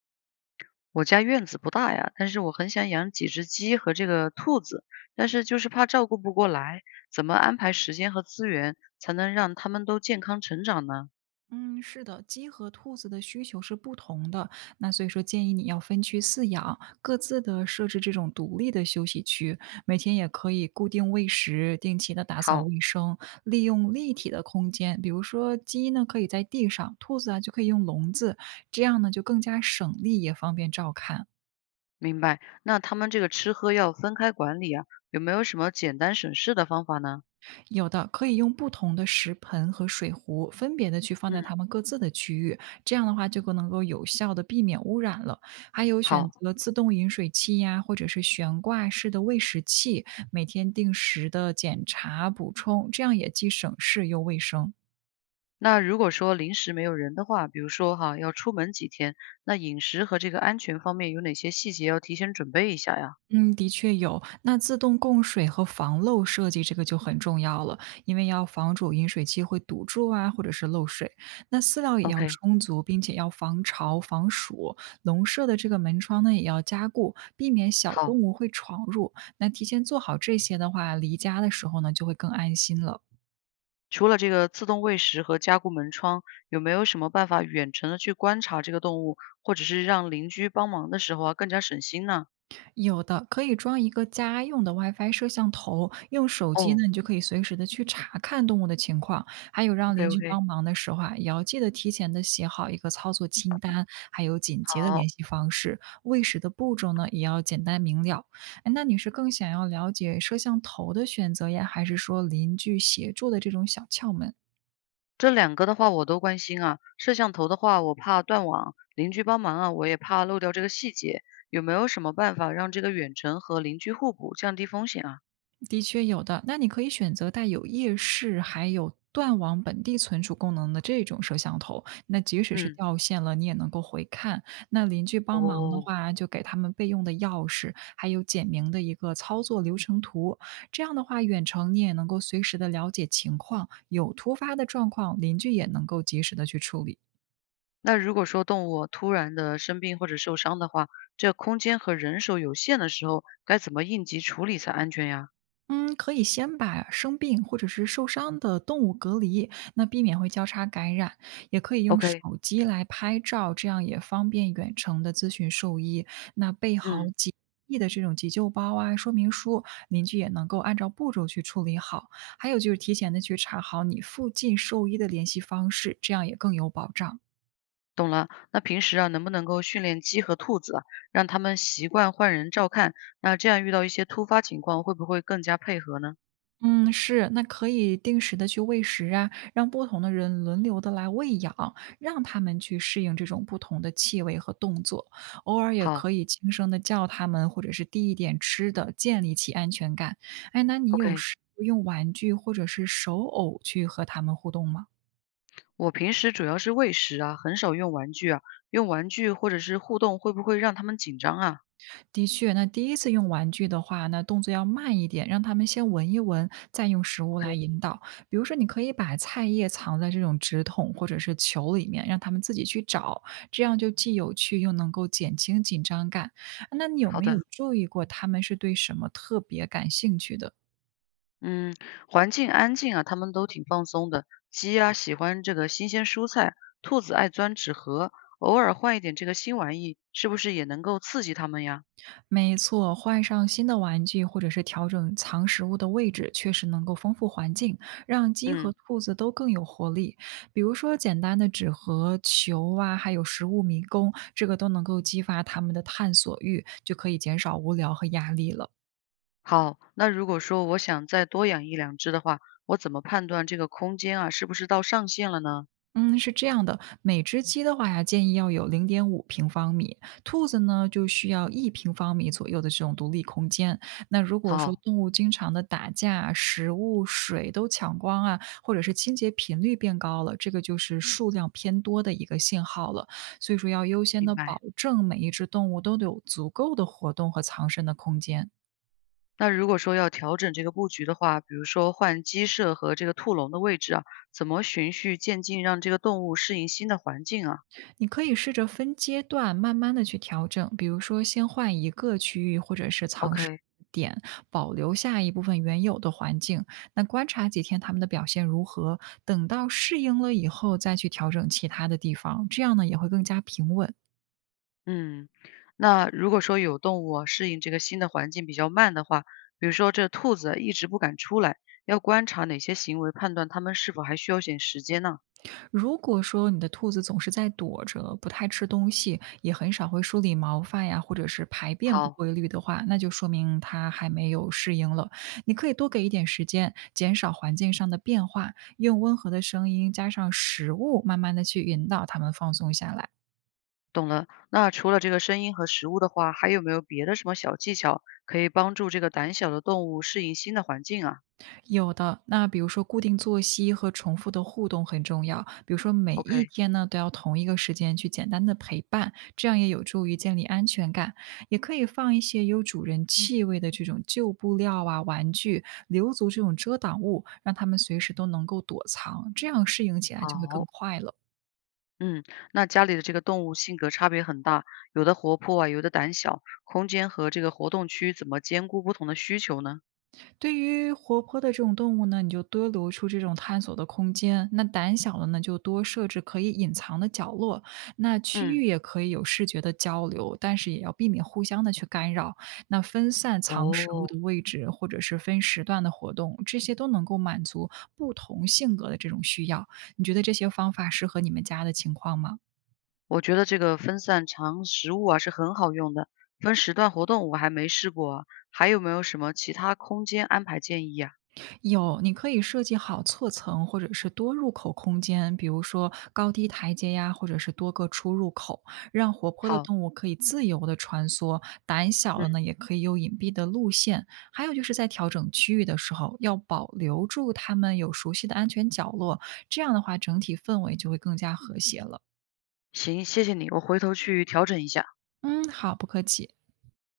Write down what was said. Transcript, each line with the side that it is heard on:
left: 我家院子不大呀，但是我很想养几只鸡和这个兔子，但是就是怕照顾不过来，怎么安排时间和资源才能让它们都健康成长呢？
right: 嗯，是的，鸡和兔子的需求是不同的，那所以说建议你要分区饲养，各自的设置这种独立的休息区，每天也可以固定喂食，定期的打扫
left: 好，
right: 卫生，利用立体的空间，比如说鸡呢可以在地上，兔子啊就可以用笼子，这样呢就更加省力也方便照看。
left: 明白。那他们这个吃喝要分开管理啊，有没有什么简单省事的方法呢？
right: 有的可以用不同的食盆和水壶分别的去放
left: 嗯，
right: 在它们各自的区域，这样的话就更能够有效的避免污染了。还有选
left: 好。
right: 择自动饮水器呀，或者是悬挂式的喂食器，每天定时的检查补充，这样也既省事又卫生。
left: 那如果说临时没有人的话，比如说哈，要出门几天，那饮食和这个安全方面有哪些细节要提前准备一下呀
right: 嗯，的确有。那自动供水和防漏设计这个就很重要了，因为要防止饮水机会堵住啊，或者是漏水。那饲料也要
left: ？OK，
right: 充足，并且要防潮、防暑。笼舍的这个门窗呢，也要加固，避免小动
left: 好。
right: 物会闯入。那提前做好这些的话，离家的时候呢，就会更安心了。
left: 除了这个自动喂食和加固门窗，有没有什么办法远程的去观察这个动物，或者是让邻居帮忙的时候啊，更加省心呢？
right: 有的，可以装一个家用的 WiFi 摄像头，用手机
left: 哦
right: 呢，你就可以随时的去查看动物的情况。还有让邻
left: ，OK
right: 居
left: OK，
right: 帮忙的时候啊，也要记得提前的写好一个操作清单，还有紧急的联
left: 好，
right: 系方式。喂食的步骤呢，也要简单明了。哎，那你是更想要了解摄像头的选择呀，还是说邻居协助的这种小窍门？
left: 这两个的话我都关心啊。摄像头的话，我怕断网；邻居帮忙啊，我也怕漏掉这个细节。有没有什么办法让这个远程和邻居互补，降低风险啊？
right: 的确有的，那你可以选择带有夜视，还有断网本地存储功能的这种摄像头，那即使是
left: 嗯，
right: 掉线了，你也能够回看。那邻居帮忙的
left: 哦，
right: 话，就给他们备用的钥匙，还有简明的一个操作流程图。这样的话，远程你也能够随时的了解情况，有突发的状况，邻居也能够及时的去处理。
left: 那如果说动物突然的生病或者受伤的话，这空间和人手有限的时候，该怎么应急处理才安全呀？
right: 嗯，可以先把生病或者是受伤的动物隔离，那避免会交叉感染。也可以用手
left: OK，
right: 机来拍照，这样也方便远程的咨询兽医。那备好
left: 嗯，
right: 几易的这种急救包啊、说明书，邻居也能够按照步骤去处理好。还有就是提前的去查好你附近兽医的联系方式，这样也更有保障。
left: 懂了。那平时啊，能不能够训练鸡和兔子啊，让它们习惯换人照看？那这样遇到一些突发情况，会不会更加配合呢？
right: 嗯，是，那可以定时的去喂食啊，让不同的人轮流的来喂养，让他们去适应这种不同的气味和动作。偶尔也
left: 好
right: 可以轻声的叫他们，或者是递一点吃的，建立起安全感。哎，那你有
left: ，OK。
right: 试过用玩具或者是手偶去和他们互动吗？
left: 我平时主要是喂食啊，很少用玩具啊。用玩具或者是互动，会不会让它们紧张啊？
right: 的确，那第一次用玩具的话，那动作要慢一点，让他们先闻一闻，再用食物来引导。比如说，你可以把菜叶藏在这种纸筒或者是球里面，让他们自己去找，这样就既有趣又能够减轻紧张感。那你有
left: 好
right: 没有
left: 的，
right: 注意过他们是对什么特别感兴趣的？
left: 嗯，环境安静啊，它们都挺放松的。鸡啊，喜欢这个新鲜蔬菜，兔子爱钻纸盒，偶尔换一点这个新玩意，是不是也能够刺激它们呀？
right: 没错，换上新的玩具或者是调整藏食物的位置，确实能够丰富环境，让鸡和
left: 嗯。
right: 兔子都更有活力。比如说，简单的纸盒、球啊，还有食物迷宫，这个都能够激发它们的探索欲，就可以减少无聊和压力了。
left: 好，那如果说我想再多养一两只的话，我怎么判断这个空间啊，是不是到上限了呢？
right: 嗯，是这样的，每只鸡的话呀，建议要有0.5平方米，兔子呢就需要1平方米左右的这种独立空间。那如果说
left: 好，
right: 动物经常的打架啊，食物、水都抢光啊，或者是清洁频率变高了，这个就是数量偏多的一个信号了。所以说要优先的
left: 明白。
right: 保证每一只动物都有足够的活动和藏身的空间。
left: 那如果说要调整这个布局的话，比如说换鸡舍和这个兔笼的位置啊，怎么循序渐进让这个动物适应新的环境啊
right: 你可以试着分阶段慢慢的去调整，比如说先换一个区域或者是藏尸
left: ？OK，
right: 点，保留下一部分原有的环境。那观察几天他们的表现如何，等到适应了以后再去调整其他的地方，这样呢也会更加平稳。
left: 嗯，那如果说有动物啊，适应这个新的环境比较慢的话，比如说这兔子啊一直不敢出来，要观察哪些行为判断它们是否还需要点时间呢？
right: 如果说你的兔子总是在躲着，不太吃东西，也很少会梳理毛发呀，或者是排便不
left: 好。
right: 规律的话，那就说明它还没有适应了。你可以多给一点时间，减少环境上的变化，用温和的声音加上食物，慢慢的去引导它们放松下来。
left: 懂了。那除了这个声音和食物的话，还有没有别的什么小技巧可以帮助这个胆小的动物适应新的环境啊
right: 有的，那比如说固定作息和重复的互动很重要。比如说每一
left: ？OK，
right: 天呢，都要同一个时间去简单的陪伴，这样也有助于建立安全感。也可以放一些有主人气味的这种旧布料啊、玩具，留足这种遮挡物，让他们随时都能够躲藏，这样适应起来就会更
left: 好，
right: 快乐。
left: 嗯，那家里的这个动物性格差别很大，有的活泼啊，有的胆小，空间和这个活动区怎么兼顾不同的需求呢？
right: 对于活泼的这种动物呢，你就多留出这种探索的空间；那胆小的呢，就多设置可以隐藏的角落。那区
left: 嗯，
right: 域也可以有视觉的交流，但是也要避免互相的去干扰。那分散藏食物
left: 哦，
right: 的位置，或者是分时段的活动，这些都能够满足不同性格的这种需要。你觉得这些方法适合你们家的情况吗？
left: 我觉得这个分散长食物啊是很好用的，分时段活动我还没试过啊，还有没有什么其他空间安排建议呀？
right: 有，你可以设计好错层或者是多入口空间，比如说高低台阶呀，或者是多个出入口，让活泼的
left: 好，
right: 动物可以自由的穿梭，胆小
left: 嗯，
right: 的呢也可以有隐蔽的路线。还有就是在调整区域的时候，要保留住它们有熟悉的安全角落，这样的话整体氛围就会更加和谐了。
left: 行，谢谢你，我回头去调整一下。
right: 嗯，好，不客气。